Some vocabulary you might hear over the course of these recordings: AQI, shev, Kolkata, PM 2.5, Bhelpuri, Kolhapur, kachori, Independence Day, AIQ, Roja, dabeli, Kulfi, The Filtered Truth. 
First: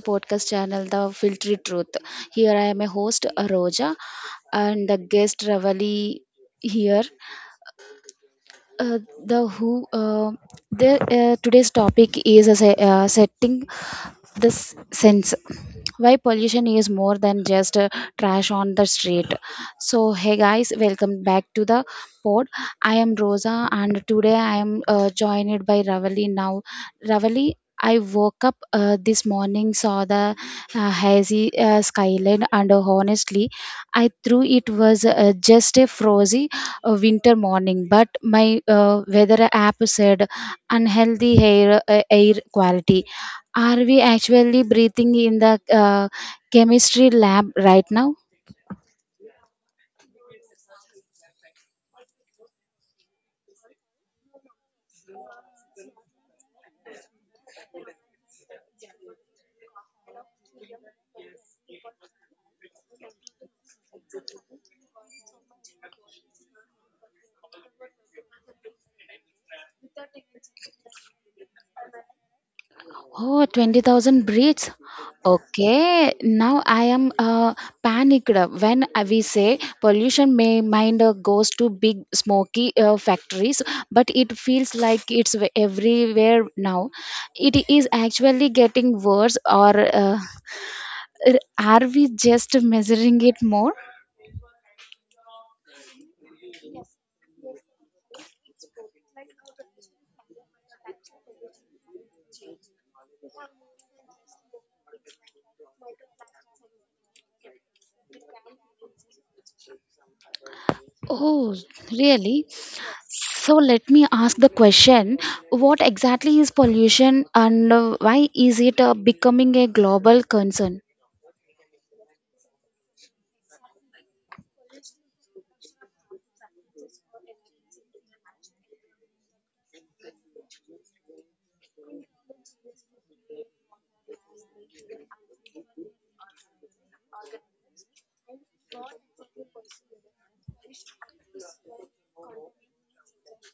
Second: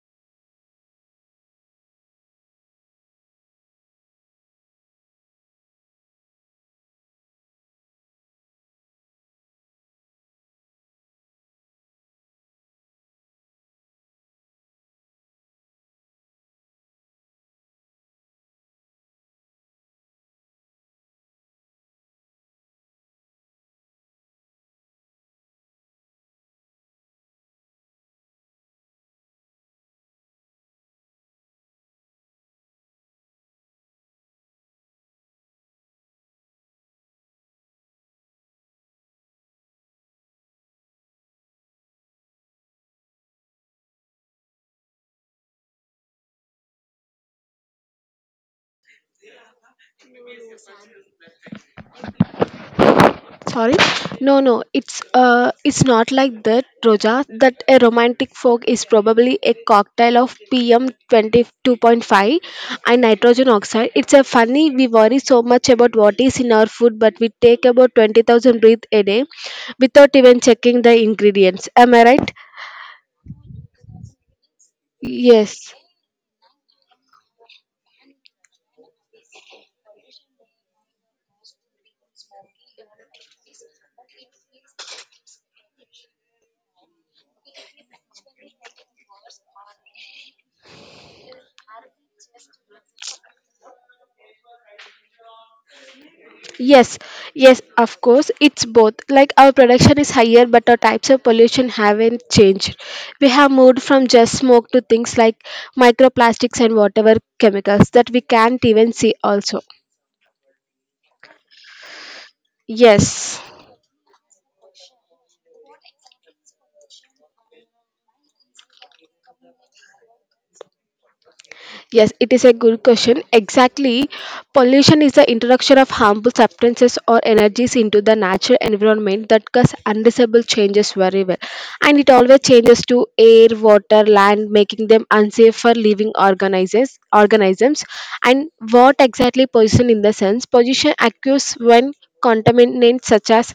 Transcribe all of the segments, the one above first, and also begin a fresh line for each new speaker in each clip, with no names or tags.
podcast channel, The Filtered Truth. Here I am a host, Roja, and the guest Ravali here uh, the who uh, the today's topic is setting this sense why pollution is more than just trash on the street. So hey guys, welcome back to the pod. I am Rosa and today I am joined by Ravali. Now Ravali, I woke up this morning, saw the hazy skyline, and honestly, I thought it was just a frozy a winter morning, but my weather app said unhealthy air, air quality. Are we actually breathing in the chemistry lab right now?
Sorry? No, no, it's not like that, Roja. That a romantic fog is probably a cocktail of PM 22.5 and nitrogen oxide. It's a funny we worry so much about what is in our food, but we take about 20,000 breaths a day without even checking the ingredients. Am I right?
Oh, 20,000 breaths.
Yes.
Okay, now I am panicked. When we say pollution, may mind goes to big smoky factories, but it feels like it's everywhere now. It is actually getting worse, or r- are we just measuring it more?
Yes, yes, of course, it's both. Like our production is higher, but our types of pollution haven't changed. We have moved from just smoke to things like microplastics and whatever chemicals that we can't even see, also.
Oh, really?
Yes.
So let me ask the question, what exactly is pollution and why is it becoming a global concern?
Yes, it is a good question. Exactly. Pollution is the introduction of harmful substances or energies into the natural environment that cause undesirable changes very well. And it always changes to air, water, land, making them unsafe for living organisms. And what exactly pollution in the sense? Pollution occurs when contaminants such as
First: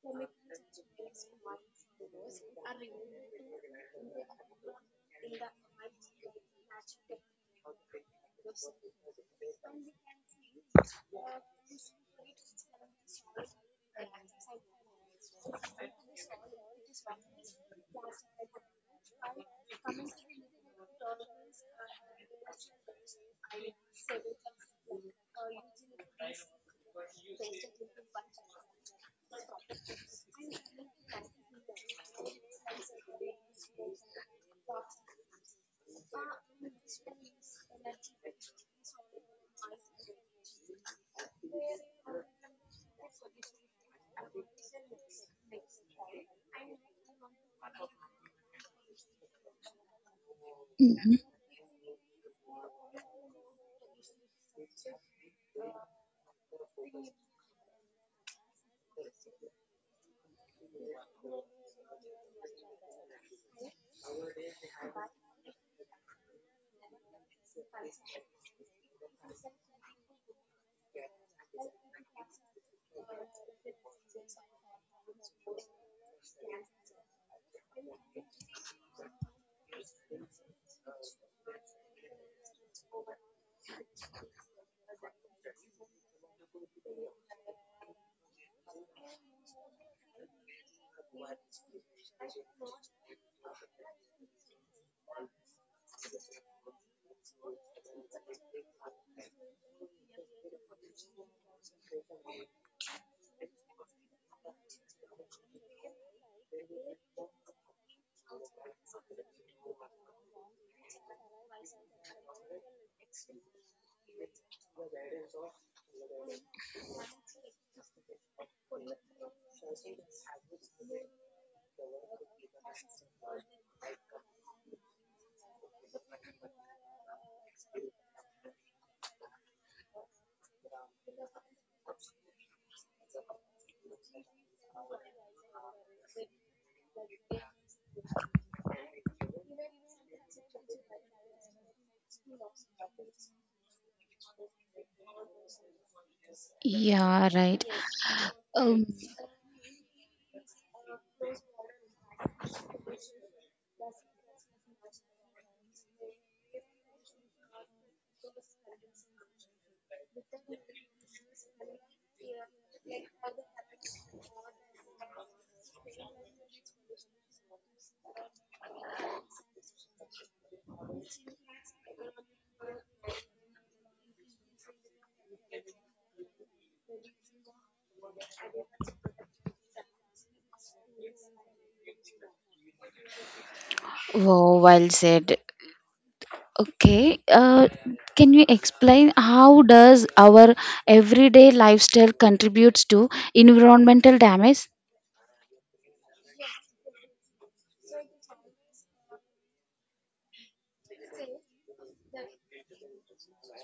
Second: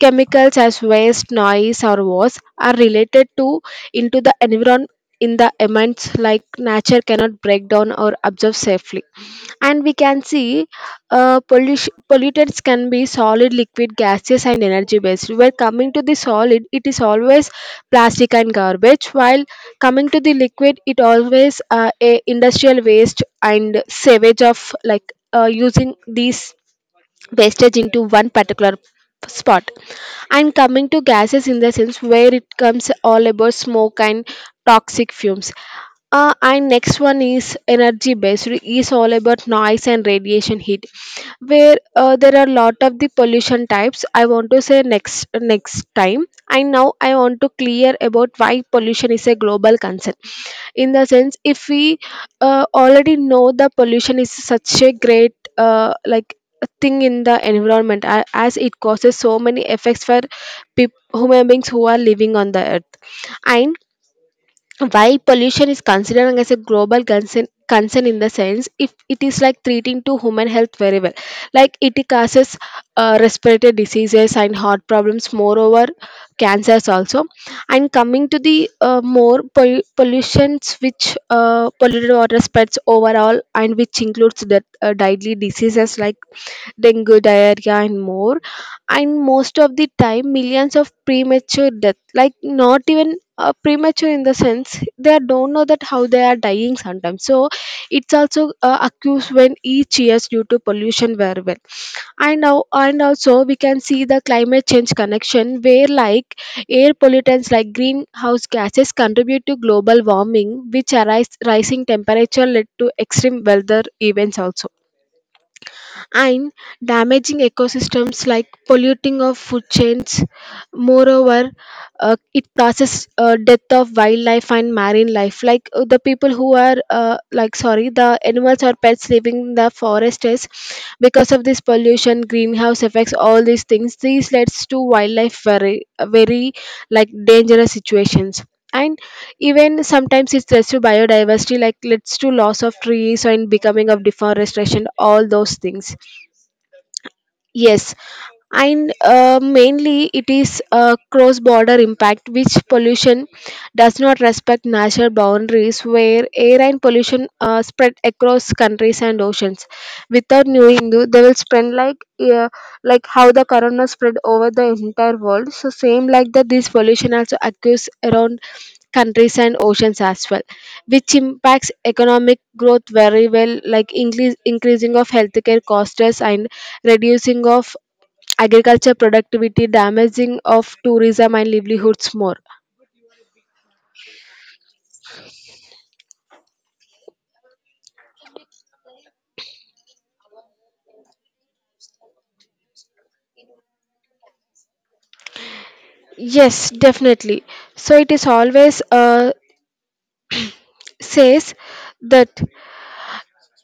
chemicals as waste, noise or was are related to into the environment in the amends like nature cannot break down or absorb safely, and we can see pollutants can be solid liquid gaseous and energy based. Where coming to the solid, it is always plastic and garbage, while coming to the liquid it always a industrial waste and sewage of like using these wastage into one particular spot. And coming to gases in the sense, where it comes all about smoke and toxic fumes. And next one is energy based, is all about noise and radiation heat, where there are lot of the pollution types I want to say next time. And now I want to clear about why pollution is a global concern, in the
Mhm.
sense if we already know the pollution is such a great like thing in the environment, as it causes so many effects for human beings who are living on the earth. And why pollution is considered as a global concern, in the sense if it is like treating to human health very well, like it causes respiratory diseases and heart problems, moreover cancers also. And coming to the more pollutions, which polluted water spreads overall and which includes the deadly diseases like dengue diarrhea and more. And most of the time, millions of premature death, like not even premature in the sense they don't know that how they are dying sometimes, so it's also accused when each years due to pollution very well. And now and also we can see the climate change connection, where like air pollutants like greenhouse gases contribute to global warming, which arise rising temperature led to extreme weather events also, and damaging ecosystems like polluting of food chains. Moreover, it causes death of wildlife and marine life. Like the people who are like sorry, the animals or pets living in the forest is because of this pollution, greenhouse effects, all these things. These leads to wildlife very like dangerous situations. And even sometimes it leads to biodiversity, like leads to loss of trees and becoming of deforestation, all those things.
Yeah, right.
Yes,
Um,
and mainly it is a cross border impact, which pollution does not respect national boundaries, where air and pollution spread across countries and oceans. Without knowing, they will spread like how the corona spread over the entire world. So same like that, this pollution also occurs around countries and oceans as well, which impacts economic growth very well like increasing of healthcare costs and reducing of agriculture productivity, damaging of tourism and livelihoods more.
Wow, well said. Okay, can you explain how does our everyday lifestyle contributes to environmental damage?
Yes, definitely. So it is always says that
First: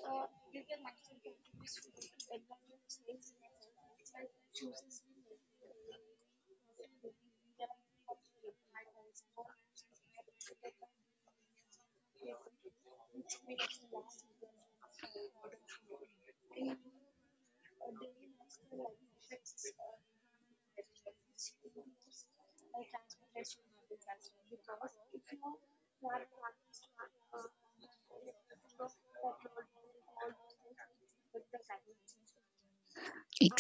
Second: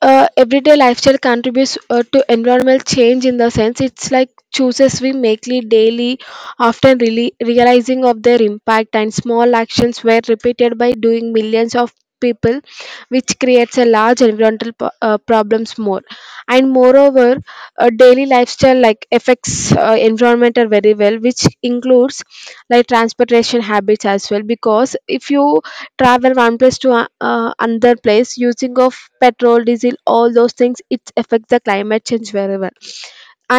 everyday lifestyle contributes to environmental change, in the sense it's like choices we make daily, often really realizing of their impact, and small actions were repeated by doing millions of people, which creates a large environmental problems more. And moreover, daily lifestyle like affects environmental very well, which includes like transportation habits as well, because if you travel one place to another place, using of petrol diesel all those things, it affects the climate change very well.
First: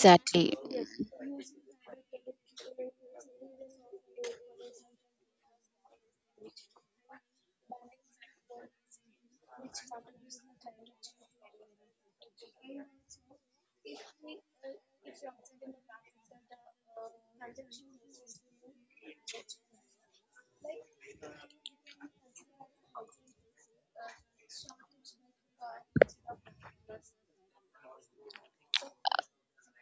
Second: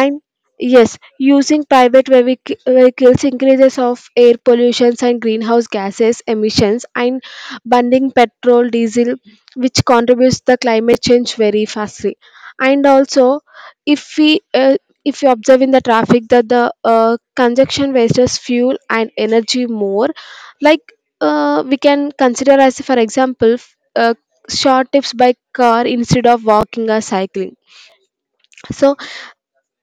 And yes, using private vehicles increases of air pollutions and greenhouse gases emissions, and burning petrol, diesel, which contributes the climate change very fastly. And also, if we if you observe in the traffic that the congestion wastes fuel and energy more, like we can consider as for example short trips by car instead of walking or cycling. So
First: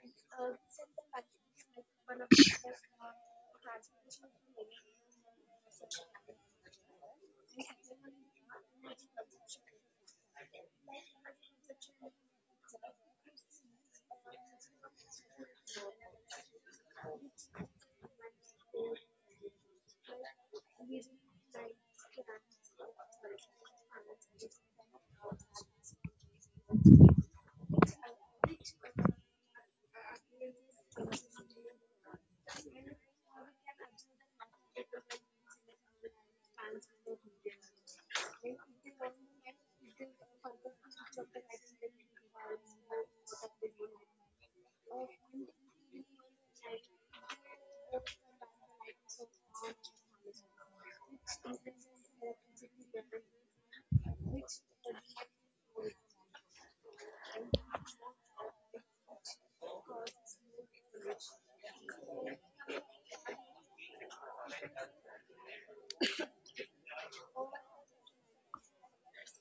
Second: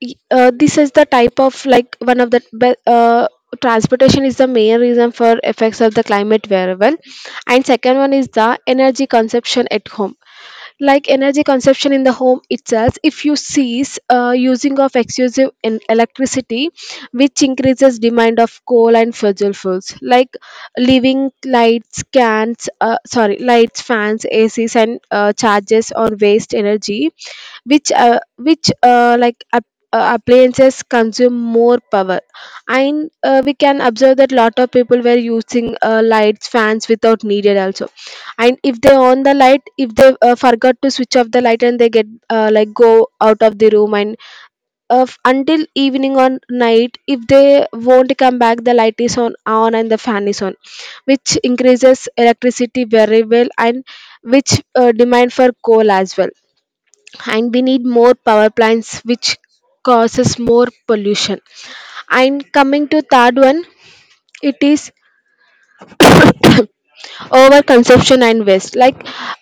this is the type of like one of the transportation is the main reason for effects of the climate variable. And second one is the energy consumption at home, like energy consumption in the home itself, if you cease using of excessive in electricity, which increases demand of coal and fossil fuels, like leaving lights cans sorry lights fans acs and charges on waste energy, which appliances consume more power. And we can observe that lot of people were using lights fans without needed also, and if they on the light, if they forgot to switch off the light, and they get like go out of the room, and until evening or night if they won't come back, the light is on and the fan is on, which increases electricity very well, and which demand for coal as well, and we need more power plants which causes more pollution. And coming to third one, it is over consumption and waste. Like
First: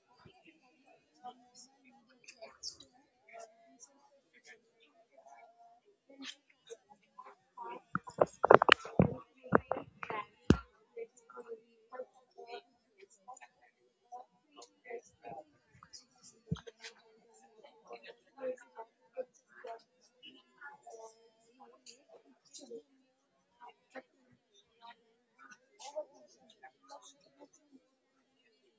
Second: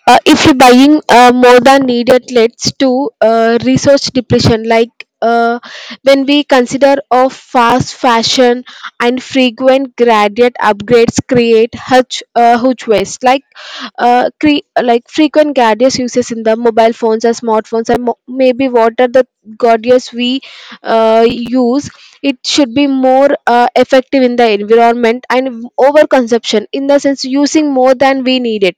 if you're buying more than needed, leads to resource depletion. Like uh, when we consider of fast fashion and frequent gradient upgrades create huge waste. Like like frequent gadgets uses in the mobile phones or smartphones, and maybe what are the gadgets we use, it should be more effective in the environment. And over consumption in the sense using more than we need it,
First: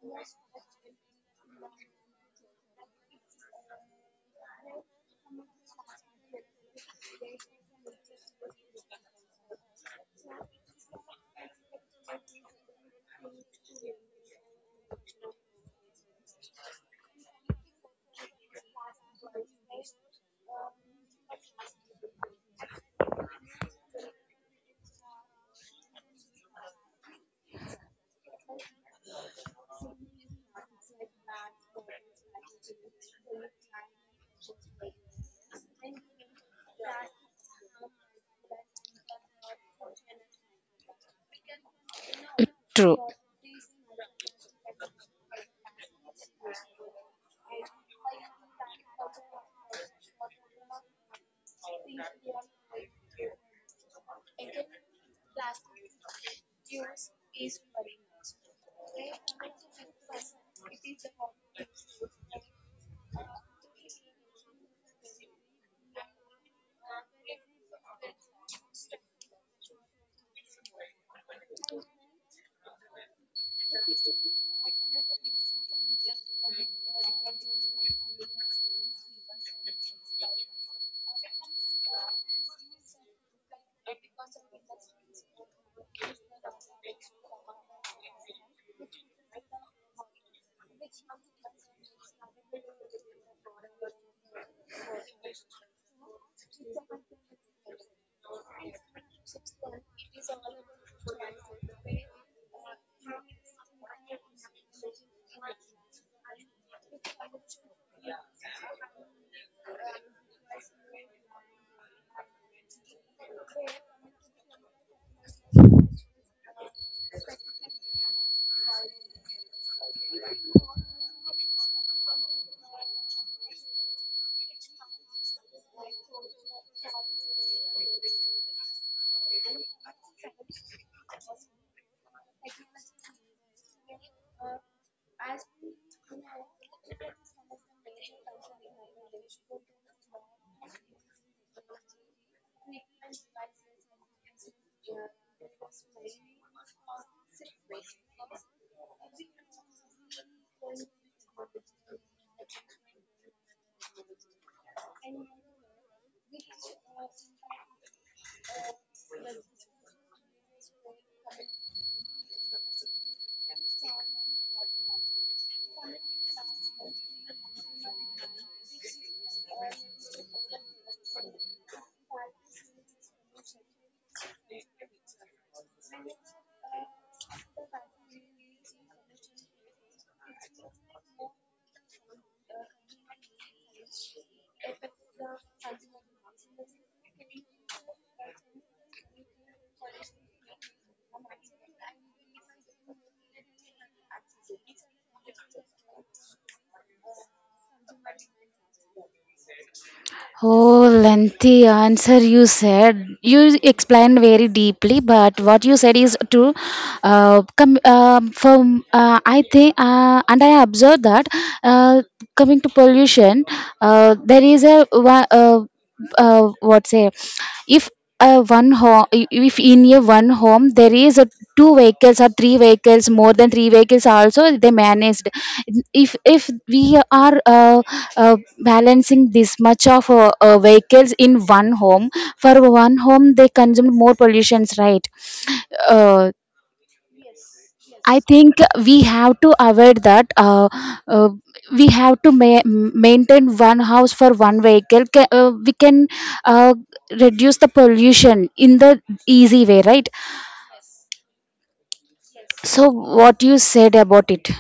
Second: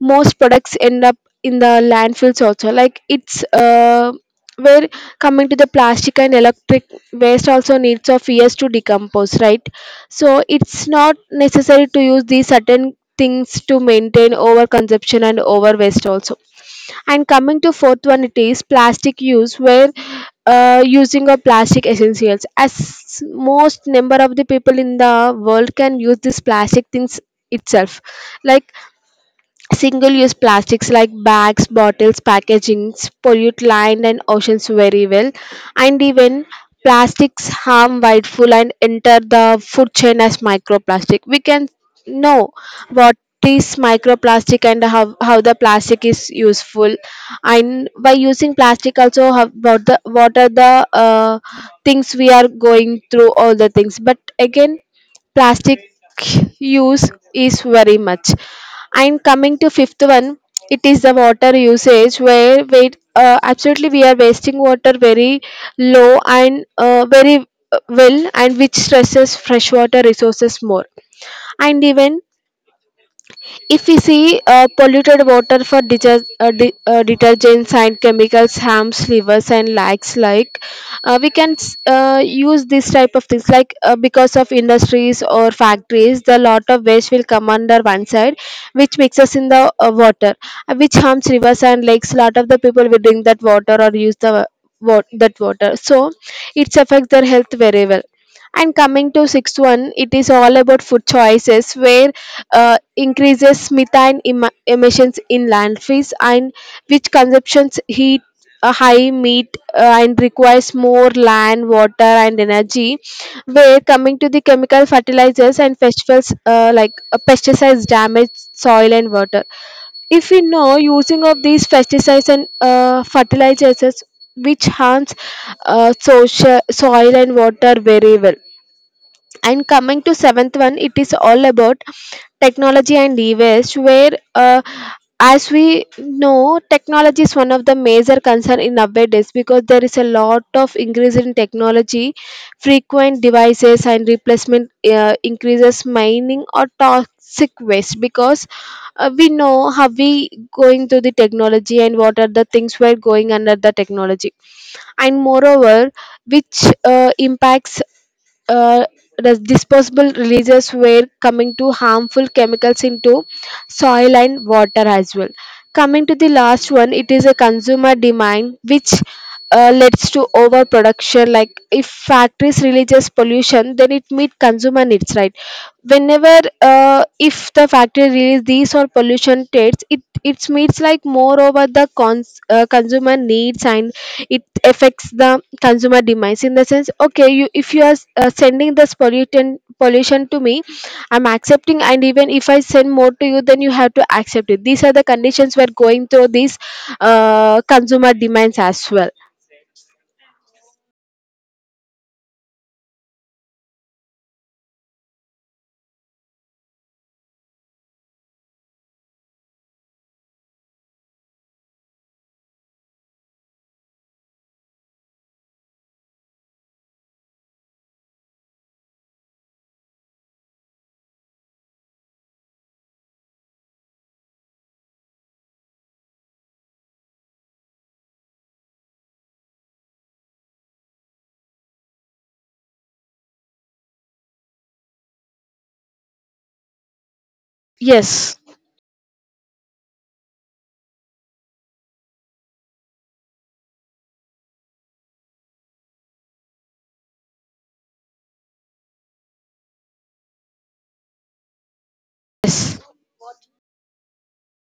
most products end up in the landfills also, like it's where coming to the plastic and electric waste, also needs of years to decompose, right? So it's not necessary to use these certain things to maintain over consumption and over waste also. And coming to fourth one, it is plastic use, where using of plastic essentials, as most number of the people in the world can use this plastic things itself, like single use plastics like bags, bottles, packagings pollute land and oceans very well. And even plastics harm whiteful and enter the food chain as microplastic. We can know
True.
what is microplastic and how the plastic is useful, and by using plastic also how, what the what are the things we are going through all the things. But again, plastic
It
use is
is very
very
important.
much. And coming to fifth one, it is the water usage, where we absolutely we are wasting water very low and very well, and which stresses freshwater resources more. And even if we see polluted water for detergents and chemicals harms livers and likes, like we can use this type of things, like because of industries or factories, the lot of waste will come under one side, which mixes in the water, which harms rivers and lakes, lot of the people will drink that water or use the that water, so it affects their health very well. And coming to sixth one, it is all about food choices, where increases methane emissions in landfills, and which consumes heat high meat and requires more land water and energy. Where coming to the chemical fertilizers and festivals pesticides damage soil and water, if we know using of these pesticides and fertilizers, which harms soil and water very well. And coming to seventh one, it is all about technology and e-waste, where as we know technology is one of the major concern in nowadays, because there is a lot of increase in technology, frequent devices and replacement increases mining or toxic waste, because we know how we going to the technology and what are the things we're going under the technology. And moreover, which impacts uh, disposable releases were coming to harmful chemicals into soil and water as well. Coming to the last one, it is a consumer demand, which leads to overproduction. Like if factories releases pollution, then it meet consumer needs, right? Whenever if the factory release these or pollution rates, it meets like more over the consumer needs, and it affects the consumer demise in the sense, okay, you, if you are sending this pollutant pollution to me, I'm accepting, and even if I send more to you, then you have to accept it. These are the conditions we're going through, these consumer demands as well.
Oh, lengthy answer you said. You explained very deeply, but what you said is true. From I think, and I observed that uh, coming to pollution, there is a wa- what say, if a one home, if in a one home there is a two vehicles or three vehicles, more than three vehicles also they managed. If we are balancing this much of vehicles in one home, for one home they consume more pollutions, right? uh, I
Yes.
think we have to avoid that. Uh, we have to maintain one house for one vehicle. We can uh, reduce the pollution in the easy way, right?
Yes.
So, what you said about it?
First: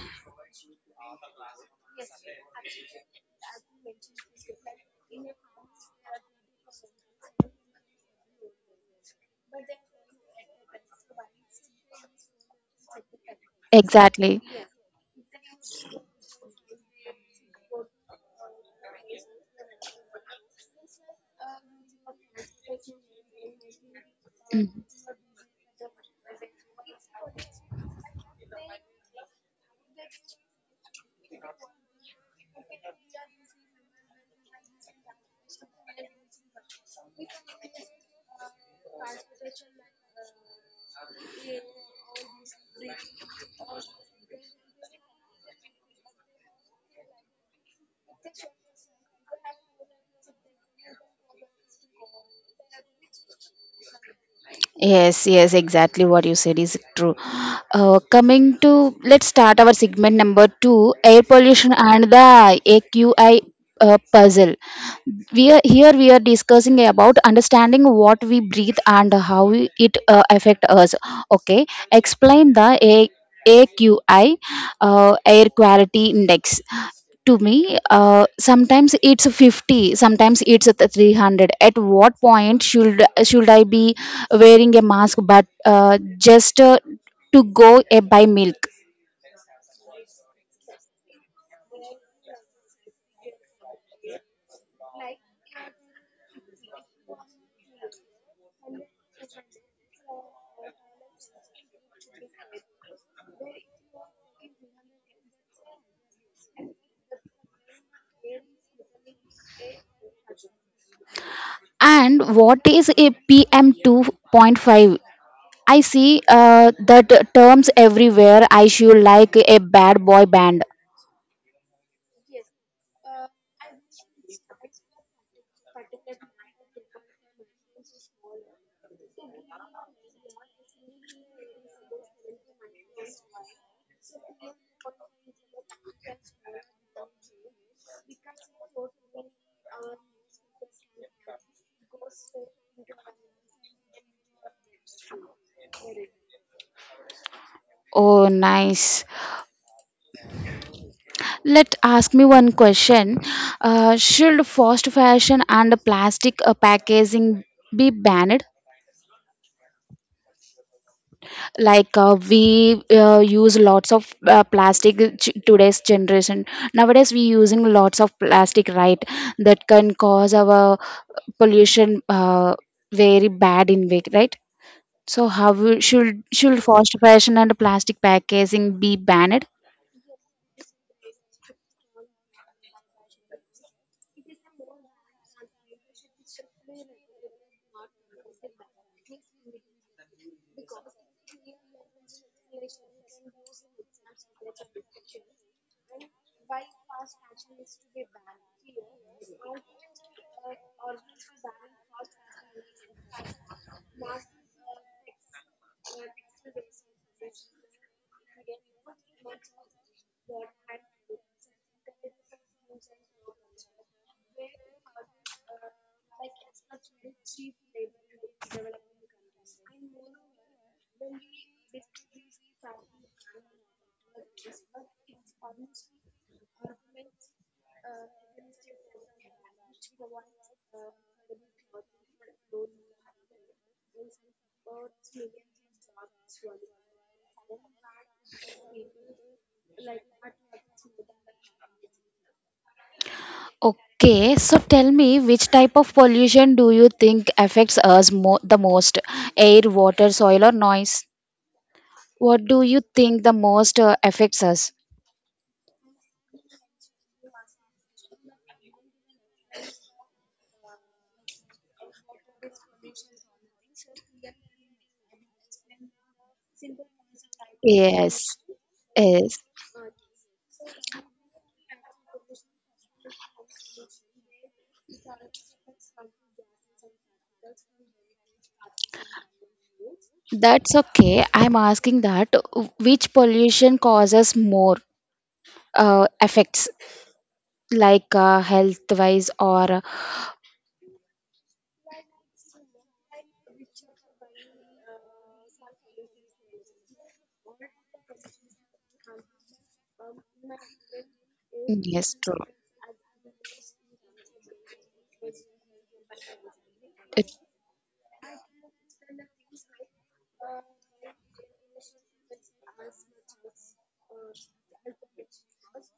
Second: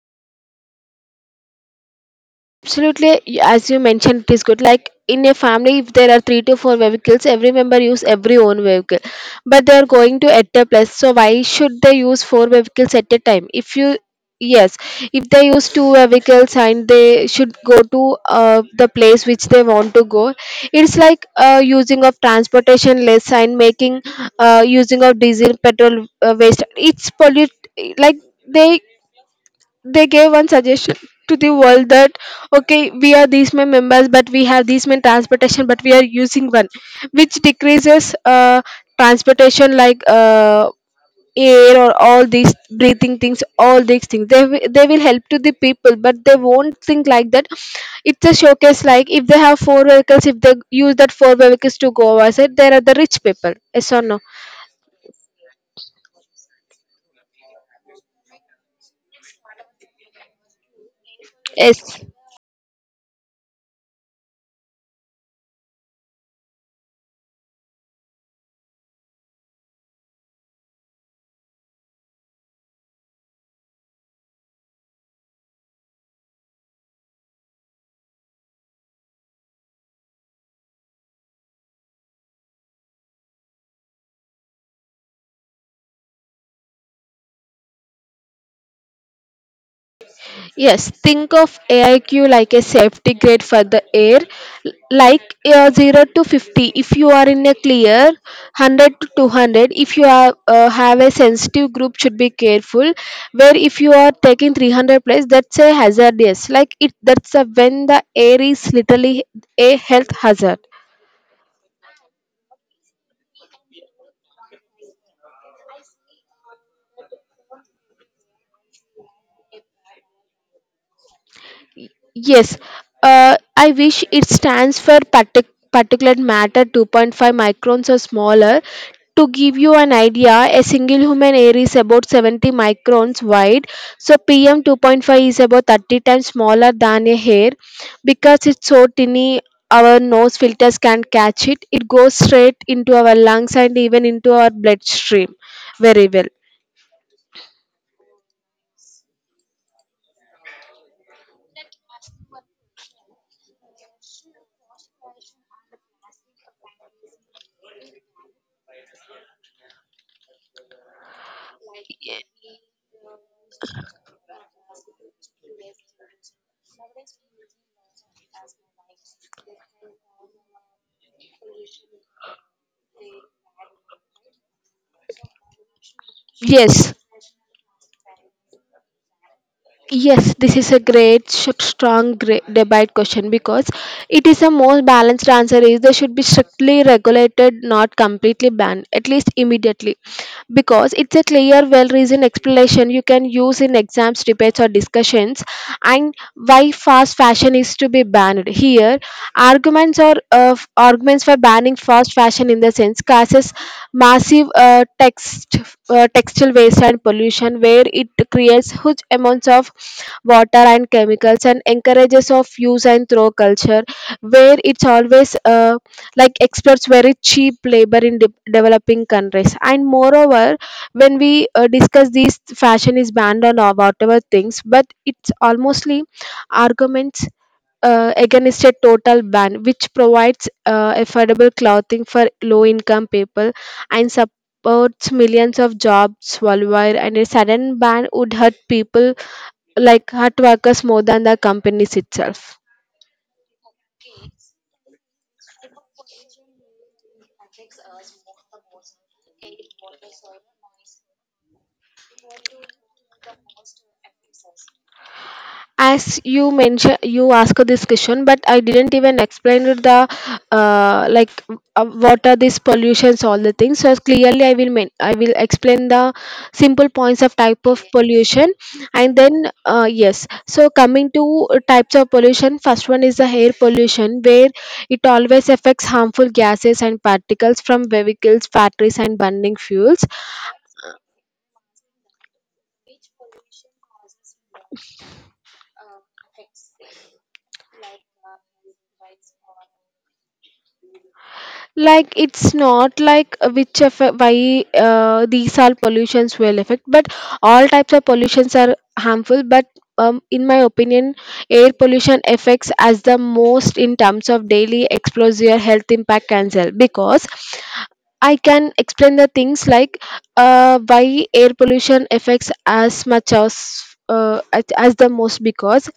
Absolutely, as you mentioned, it is good. Like in a family, if there are three to four vehicles, every member use every own vehicle. But they are going to at a place, so why should they use four vehicles at a time? If you,
Exactly.
yes, if they use two vehicles and they should go to the place which they want to go, it's like using of transportation less, and making
Mhm.
using of diesel petrol waste. It's pollute like they they gave one suggestion to the world that, okay, we are these many members but we have these many transportation, but we are using one, which decreases transportation like air or all these breathing things. All these things they, they will help to the people, but they won't think like that. It's a showcase. Like if they have four vehicles, if they use that four vehicles to go outside, there are the rich people, yes or no?
Yes, yes, exactly what you said is true. Coming to, let's start our segment number two, air pollution and
Yes.
the AQI puzzle. We are here, we are discussing about understanding what we breathe and how it affect us. Okay, explain the AQI, air quality index to me. Sometimes it's 50, sometimes it's at the 300. At what point should I be wearing a mask, but just to go buy milk?
Yes, think of AIQ like a safety grade for the air, like 0 to 50 if you are in a clear, 100 to 200 if you are, have a sensitive group should be careful, where if you are taking 300 plus, that's a hazardous, like it that's a, when the air is literally a health hazard.
And what is a pm 2.5? I see that terms everywhere. I should like a bad boy band.
Yes, I wish it stands for particulate matter 2.5 microns or smaller. To give you an idea, a single human hair is about 70 microns wide, so PM 2.5 is about 30 times smaller than a hair. Because it's so tiny, our nose filters can't catch it. It goes straight into our lungs and even into our bloodstream very well.
Oh nice. Let ask me one question. Should fast fashion and plastic packaging be banned? Like
Yeah.
we use lots of today's generation, nowadays we using lots of plastic, right? That can cause our pollution very bad in way, right? So how should
Yes,
fast fashion and plastic packaging be banned?
yes, this is a great, strong great debate question because it is a more balanced answer. Is they should be strictly regulated, not completely banned, at least immediately, because it's a clear well reasoned explanation you can use in exams, debates, or discussions. And why fast fashion is to be banned here, arguments, or arguments for banning fast fashion in the sense causes massive textile waste and pollution, where it creates huge amounts of water and chemicals and encourages of use and throw culture, where it's always like exploits very cheap labor in developing countries. And moreover, when we discuss these fashion is banned on our whatever things, but it's almostly arguments against a total ban, which provides affordable clothing for low income people and supports millions of jobs worldwide, and a sudden ban would hurt people, like hurt workers more than the companies itself.
Okay, so tell me, which type of pollution do you think affects us the most? Air, water, soil, or noise? What do you think the most affects us?
As you mentioned, you asked this question, but I didn't even explain it, the uh, like what are these pollutions, all the things. So clearly I will I will explain the simple points of type of
Yes,
pollution. And then
yes.
yes, so coming to types of pollution, first one is the air pollution, where it always affects harmful gases and particles from vehicles, factories, and burning fuels.
That's okay. I'm asking that which pollution causes more effects, like health wise or.
Like it's not like which of why these all pollutions will affect, but all types of pollutions are harmful. But in my opinion, air pollution affects as the most in terms of daily exposure, health impact, cancer, because I can explain the things like why air pollution affects as much as as the most. Because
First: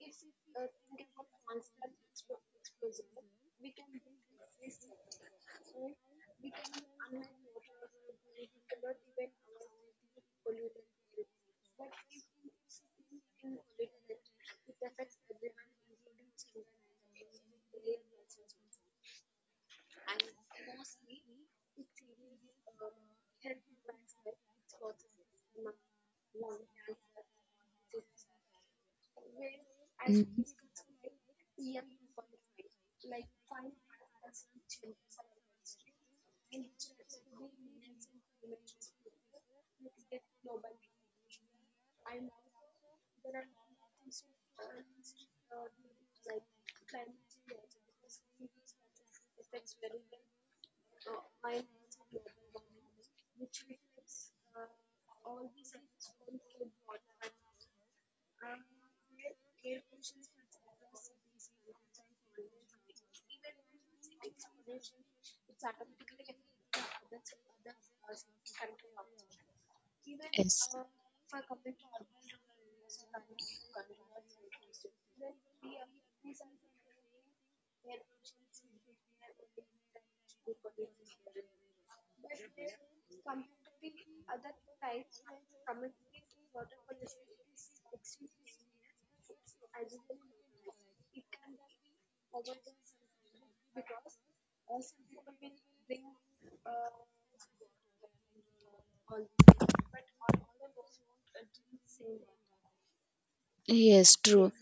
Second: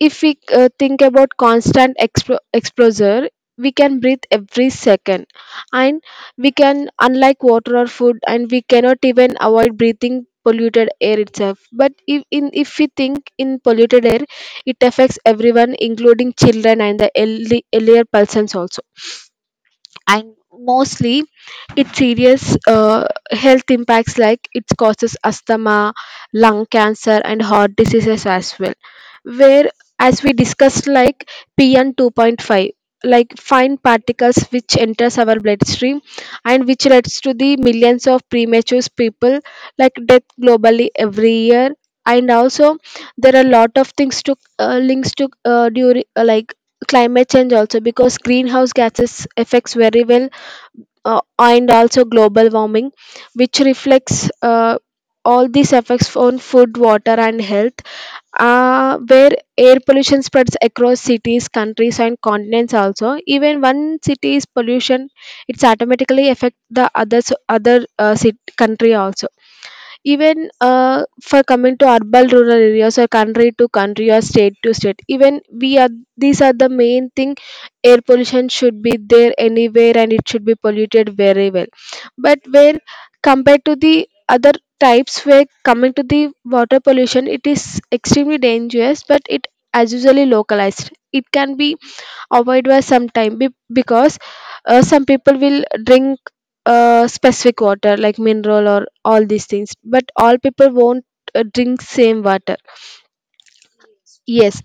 if we think about constant exposure, we can breathe every second, and we can, unlike water or food, and we cannot even avoid breathing polluted air itself. But if in, if we think in polluted air, it affects everyone including children and the elderly, earlier persons also. And mostly its serious health impacts, like it causes asthma, lung cancer, and heart diseases as well. Where, as we discussed, like pn 2.5, like fine particles which enters our bloodstream and which leads to the millions of premature people, like death globally every year. And also there are a lot of things to links to during like climate change also, because greenhouse gases affects very well, and also global warming, which reflects all these effects on food, water, and health. Where air pollution spreads across cities, countries, and continents also. Even one city's pollution, it's automatically affect the others, other country also. Even for coming to urban rural areas, or country to country, or state to state, even we are, these are the main thing. Air pollution should be there anywhere, and it should be polluted very well. But where, compared to the other types, where coming to the water pollution, it is extremely dangerous, but it as usually localized, it can be avoided by some time, because some people will drink specific water like mineral or all these things, but all people won't drink same water.
Yes, true.
Yes.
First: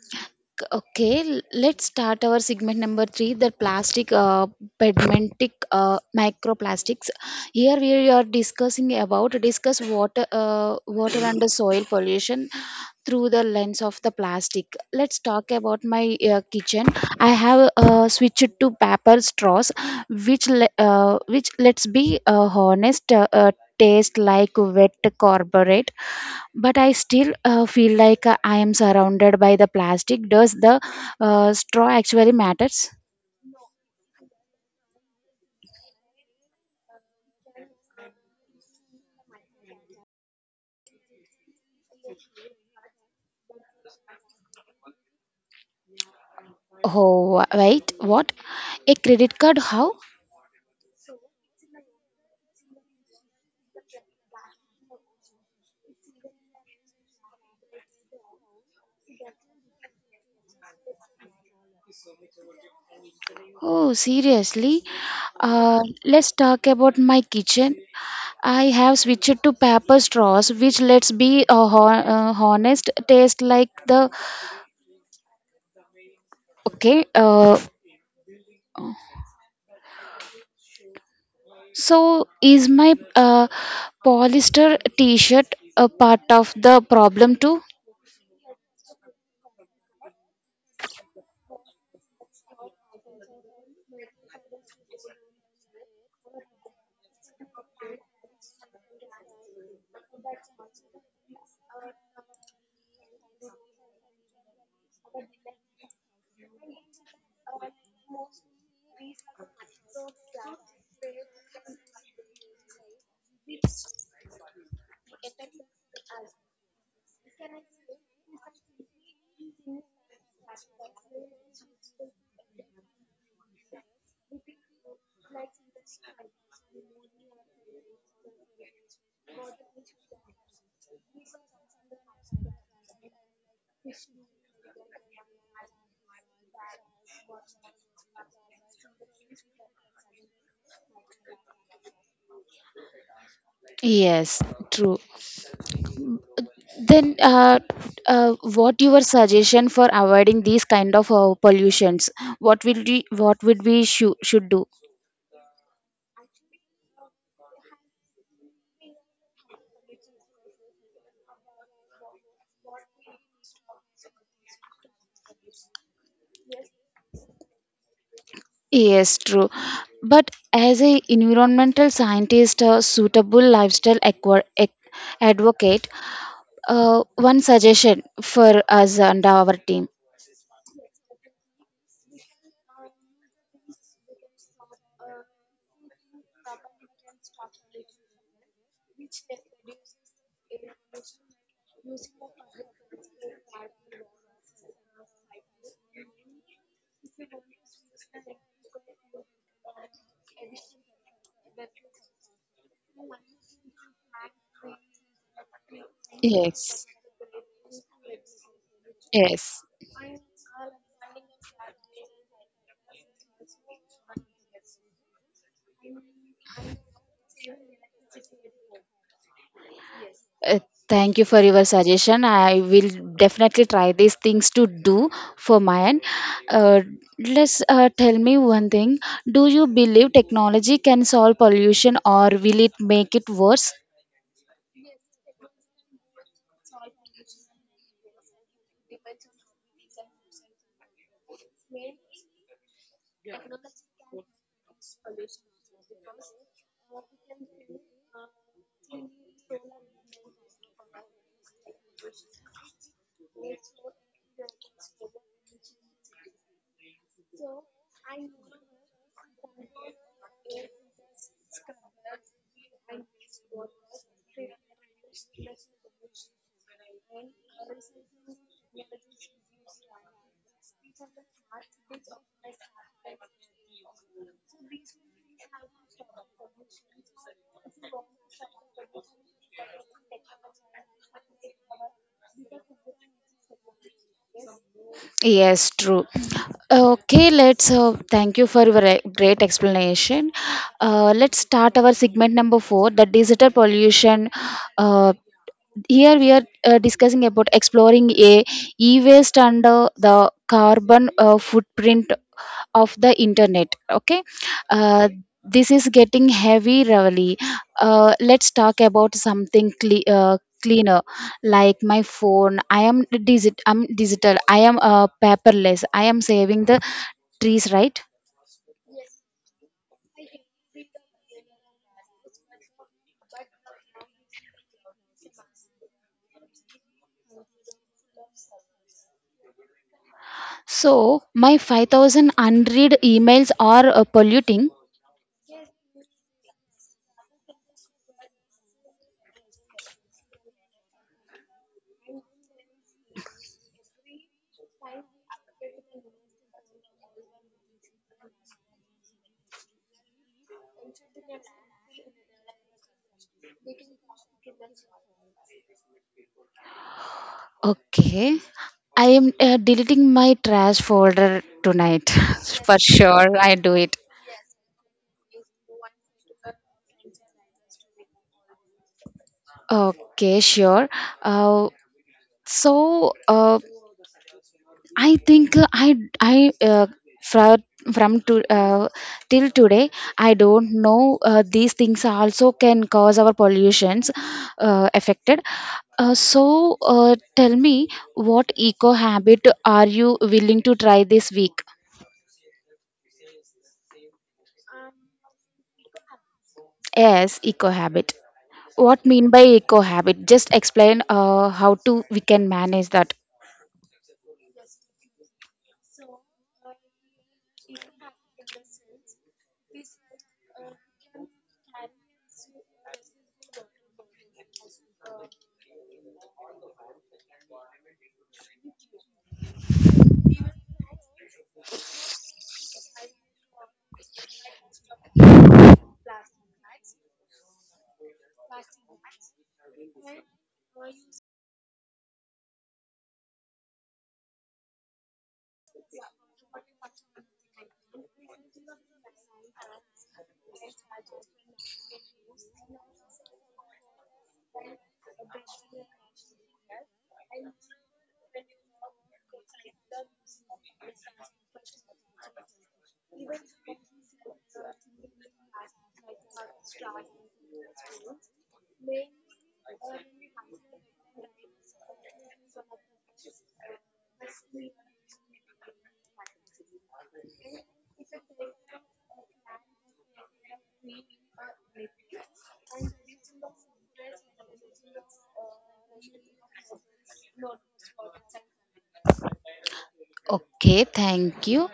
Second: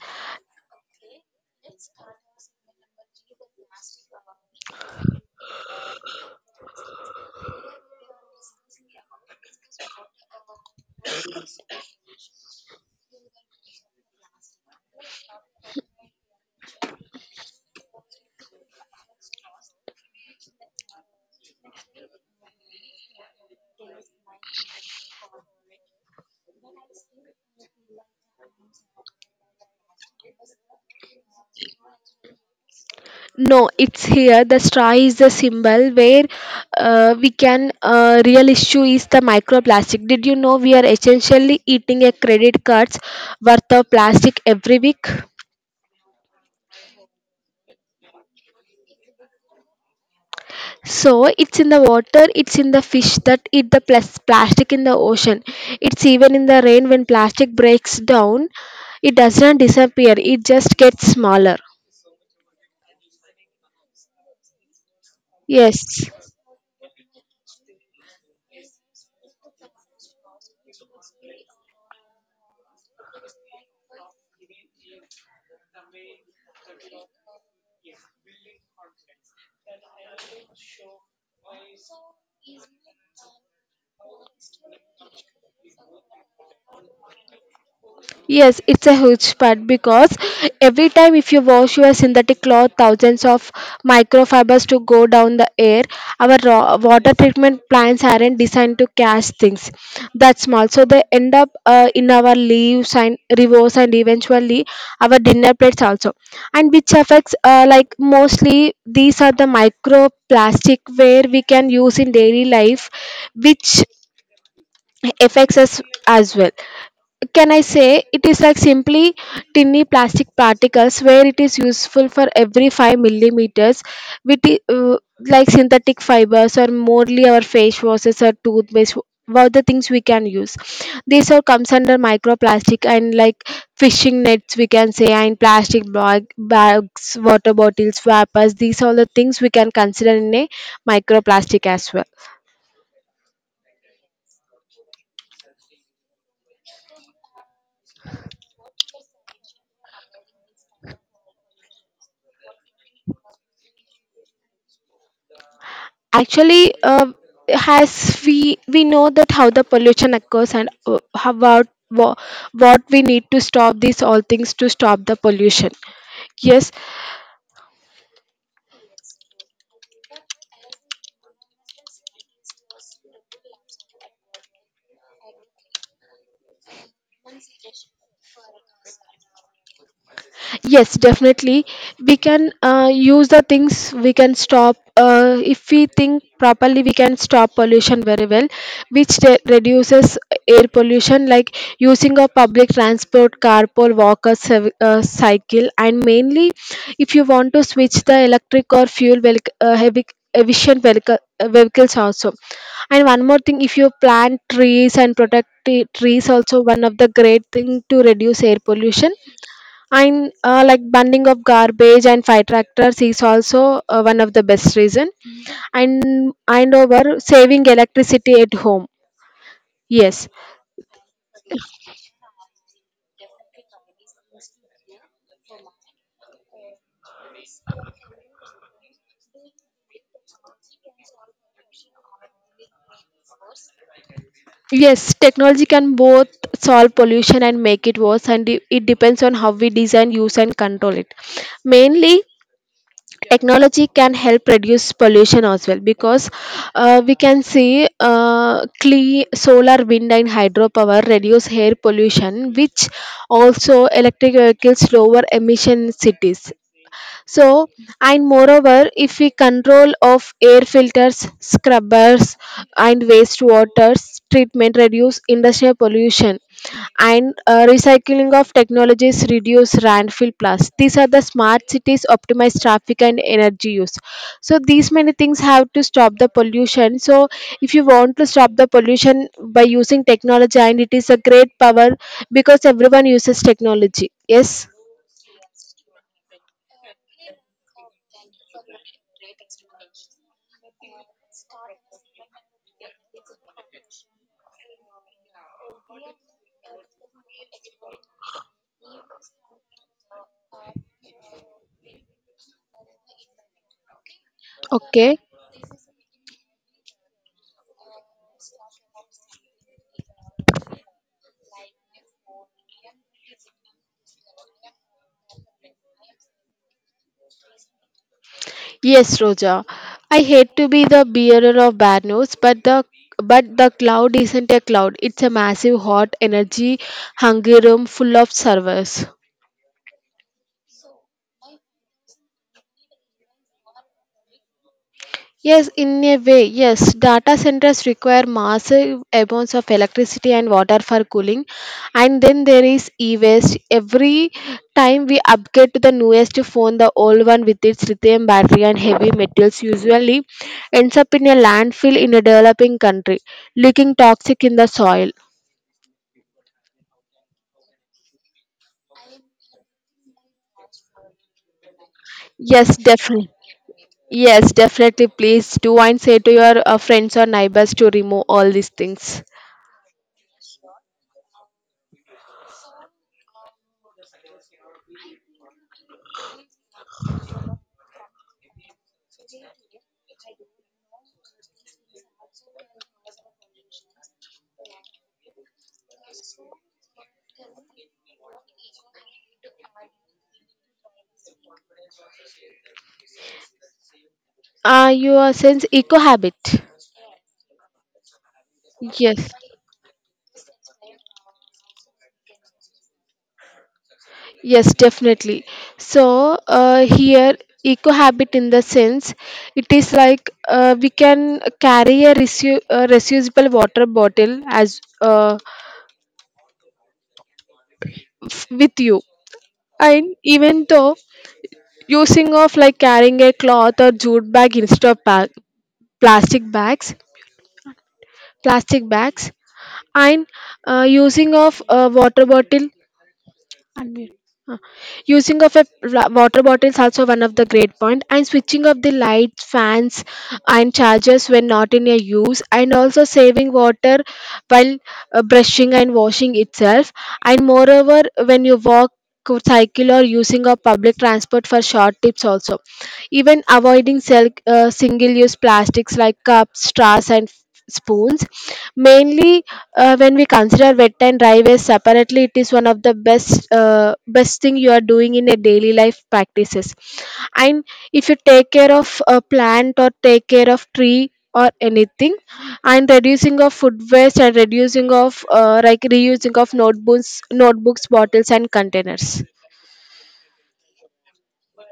Okay, let's start our segment number three, the plastic, pedmentic, microplastics. Here we are discussing about discuss water, water and the soil pollution through the lens of the plastic. Let's talk about my kitchen. I have switched to paper straws, which let's be honest. Taste like wet corporate, but I still feel like I am surrounded by the plastic. Does the straw actually matters?
No, it's here. The straw is the symbol where we can real issue is the microplastic. Did you know we are essentially eating a credit cards worth of plastic every week?
Oh wait, what? A credit card, how?
So it's in the water, it's in the fish that eat the plastic in the ocean, it's even in the rain. When plastic breaks down, it does not disappear, it just gets smaller.
Oh seriously.
Yes.
Let's talk about my kitchen. I have switched to paper straws which let's be honest, taste like the. Okay, so, is my polyester t shirt a part of the problem too?
Yes, it's a huge part because every time if you wash your synthetic cloth, thousands of microfibers to go down the air. Our raw water treatment plants aren't designed to catch things that small, so they end up in our leaves and rivers and eventually our dinner plates also. And which affects like mostly these are the microplastic where we can use in daily life, which affects us as well. Can I say it is like simply tiny plastic particles, where it is useful for every 5 millimeters with like synthetic fibers, or morely our face washes or toothpaste, what the things we can use, these all comes under microplastic. And like fishing nets we can say, and bags, water bottles, wrappers, these all the things we can consider in a microplastic as well.
Yes, true. Then, what your suggestion for avoiding these kind of pollutions? What would we should do?
Actually, as we know that how the pollution occurs and how about what we need to stop these all things to stop the pollution. Yes.
Yes, true. But as a environmental scientist, a suitable lifestyle advocate, one suggestion for us and our team.
Yes, definitely. We can use the things we can stop. If we think properly, we can stop pollution very well, which reduces air pollution, like using of public transport, carpool, walkers, cycle, and mainly, if you want to switch the
Ahead
electric or fuel heavy efficient vehicles also. And one more thing, if you plant trees and
and
protect
cream.
trees, also one
Yes,
of the great thing to reduce air pollution.
yes.
And like bundling of garbage and fire tractors is also one of the best reason. And over saving electricity at home. Yes,
Uh, Thank you for your suggestion. I will definitely try these things to do for mine. Uh, let's tell me one thing. Do you believe technology can solve pollution or will it make it worse?
yes, technology can both solve pollution and make it worse, and it depends on how we design, use, and control it. Mainly, technology can help reduce pollution as well, because we can see clean solar, wind, and hydropower reduce air pollution, which also electric vehicles lower emission cities. So, and moreover, if we control of air filters, scrubbers, and wastewater treatment reduce industrial pollution, and recycling of technologies reduce landfill plus, these are the smart cities optimize traffic and energy use. So these many things have to stop the pollution. So if you want to stop the pollution by using technology, and it is a great power, because everyone uses technology, yes.
Yes, true. Okay, let's thank you for your great explanation. Let's start our segment number four, the digital pollution. uh, Here we are discussing about exploring a e-waste and the carbon footprint of the internet. Okay, uh,
Okay.
this is getting heavy, Ravali. Let's talk about something cleaner, like my phone. I am digit. I'm digital. I am paperless. I am saving the trees, right?
Yes, Roja. I hate to be the bearer of bad news, but the cloud isn't a cloud. It's a massive hot energy hungry room full of servers.
So my 5,000 unread emails are polluting.
Yes, in a way, yes. Data centers require massive amounts of electricity and water for cooling. And then there is e waste. Every time we upgrade to the newest phone, the old one with its lithium battery and heavy metals usually ends up in a landfill in a developing country, leaking toxic in the soil.
Okay. I am deleting my trash folder tonight.
Yes,
For
definitely.
sure, I do it.
Yes, definitely. Please do, and say to your friends or neighbors to remove all these things.
Okay, sure. Uh, so uh, I think I from from to till today I don't know these things also can cause our pollutions affected. Tell me, what eco habit are you willing to try this week?
Your sense eco habit.
Yes, eco habit. What mean
Yes.
by eco habit? Just explain how to we can manage that.
Yes, definitely. So here, eco habit in the sense, it is like we can carry a, reu- a reusable water bottle as with you. And even though using of, like, carrying a cloth or jute bag instead of plastic bags, plastic bags, and using of a water bottle. Huh. Using of a water bottle is also one of the great point. And switching off the lights, fans, and chargers when not in a use, and also saving water while brushing and washing itself. And moreover, when you walk, cycle, or using of public transport for short tips also, even avoiding single use plastics like cups, straws, and spoons. Mainly when we consider wet and dry waste separately, it is one of the best best thing you are doing in a daily life practices. And if you take care of a plant, or take care of tree, or anything, and reducing of food waste, and reducing of like reusing of notebooks, bottles, and containers.
Okay, thank you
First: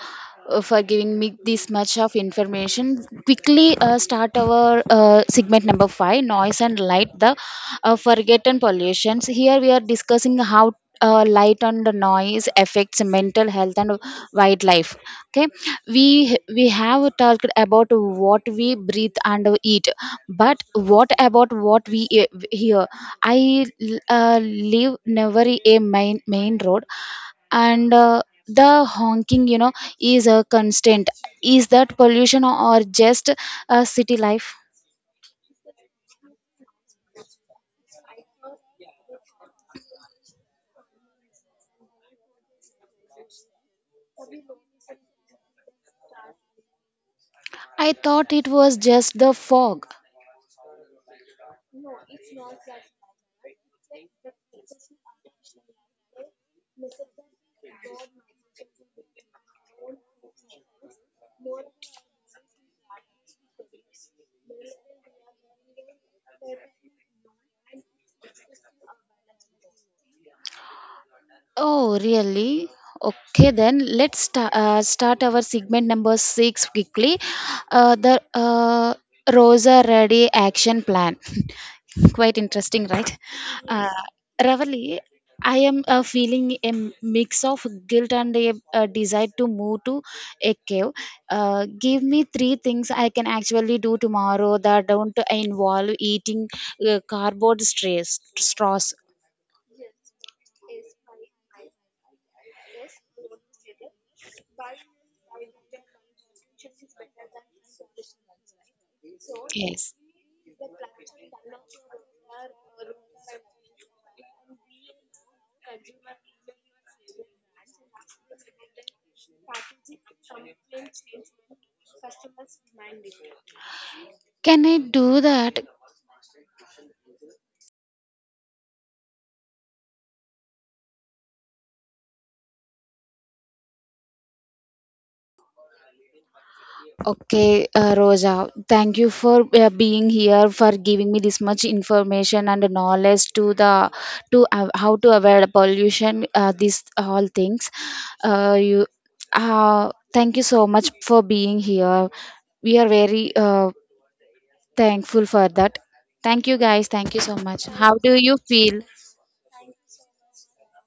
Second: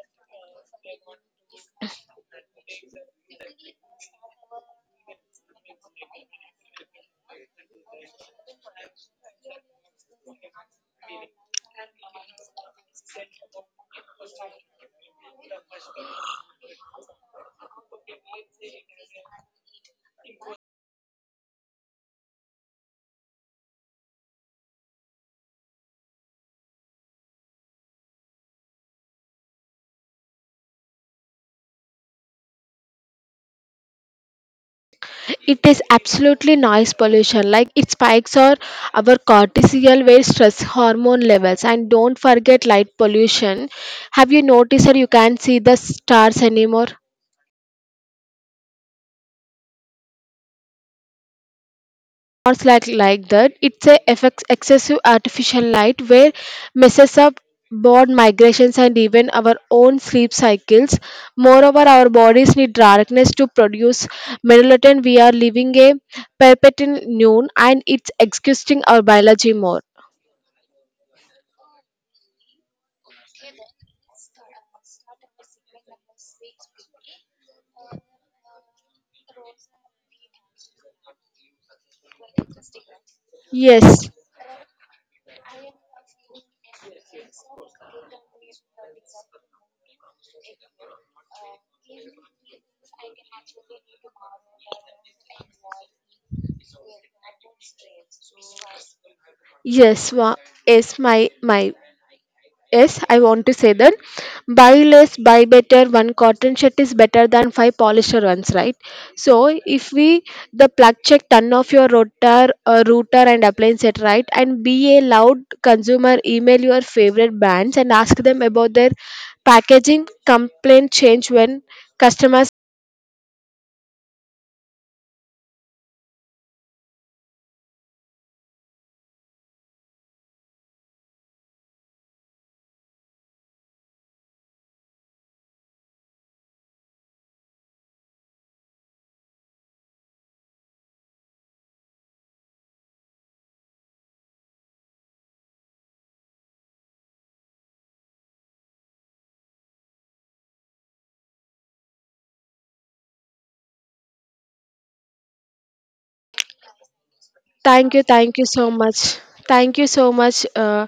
for giving me this much of information. Quickly start our segment number five, noise and light, the forgotten pollutions. Here we are discussing how light and noise affects mental health and wildlife. Okay, we have talked about what we breathe and eat, but what about what we hear? I live never a main road and the honking you know is a constant. Is that pollution or just a city life?
It is absolutely noise pollution. Like it spikes our cortisol, where stress hormone levels. And don't forget light pollution. Have you noticed that you can't see the stars anymore?
I thought it was just the fog.
Not like that. It's a effects excessive artificial light, where messes up bird migrations and even our own sleep cycles. Moreover, our bodies need darkness to produce melatonin. We are living a perpetual noon, and it's exhausting our biology more.
Oh really. Okay, then let's start our segment number 6 quickly, the Rosa ready action plan. Quite interesting, right? uh,
Yes.
Ravali, I am feeling a mix of guilt and a desire to move to a cave. Give me three things I can actually do tomorrow that don't involve eating cardboard strays straws.
Yes, wa- yes, my yes, I want to say that buy less, buy better. One cotton shirt is better than five polisher ones, right? So
Yes,
if we the plug check, turn off your router and appliance set, right? And be a loud consumer. Email your favorite brands and ask them about their packaging complaint change when customers.
can I do that? Okay, Rosa, thank you for being here, for giving me this much information and knowledge to the to how to avoid pollution, these all things. Uh, you, Thank you so much for being here. We are very thankful for that. Thank you, guys. Thank you so much. How do you
Thank you so
feel?
much. Thank you so much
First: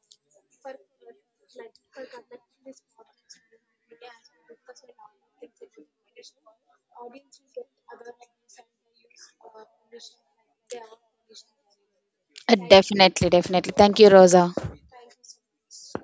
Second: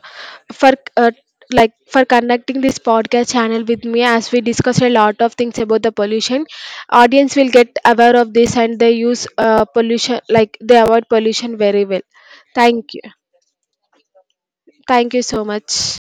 for uh, like for conducting this podcast channel with me, as we discuss a lot of things about the pollution. Audience will get aware of this, and they use pollution, like they avoid pollution very well. Thank you.
Definitely, definitely. Thank you, Rosa.
Thank you so much.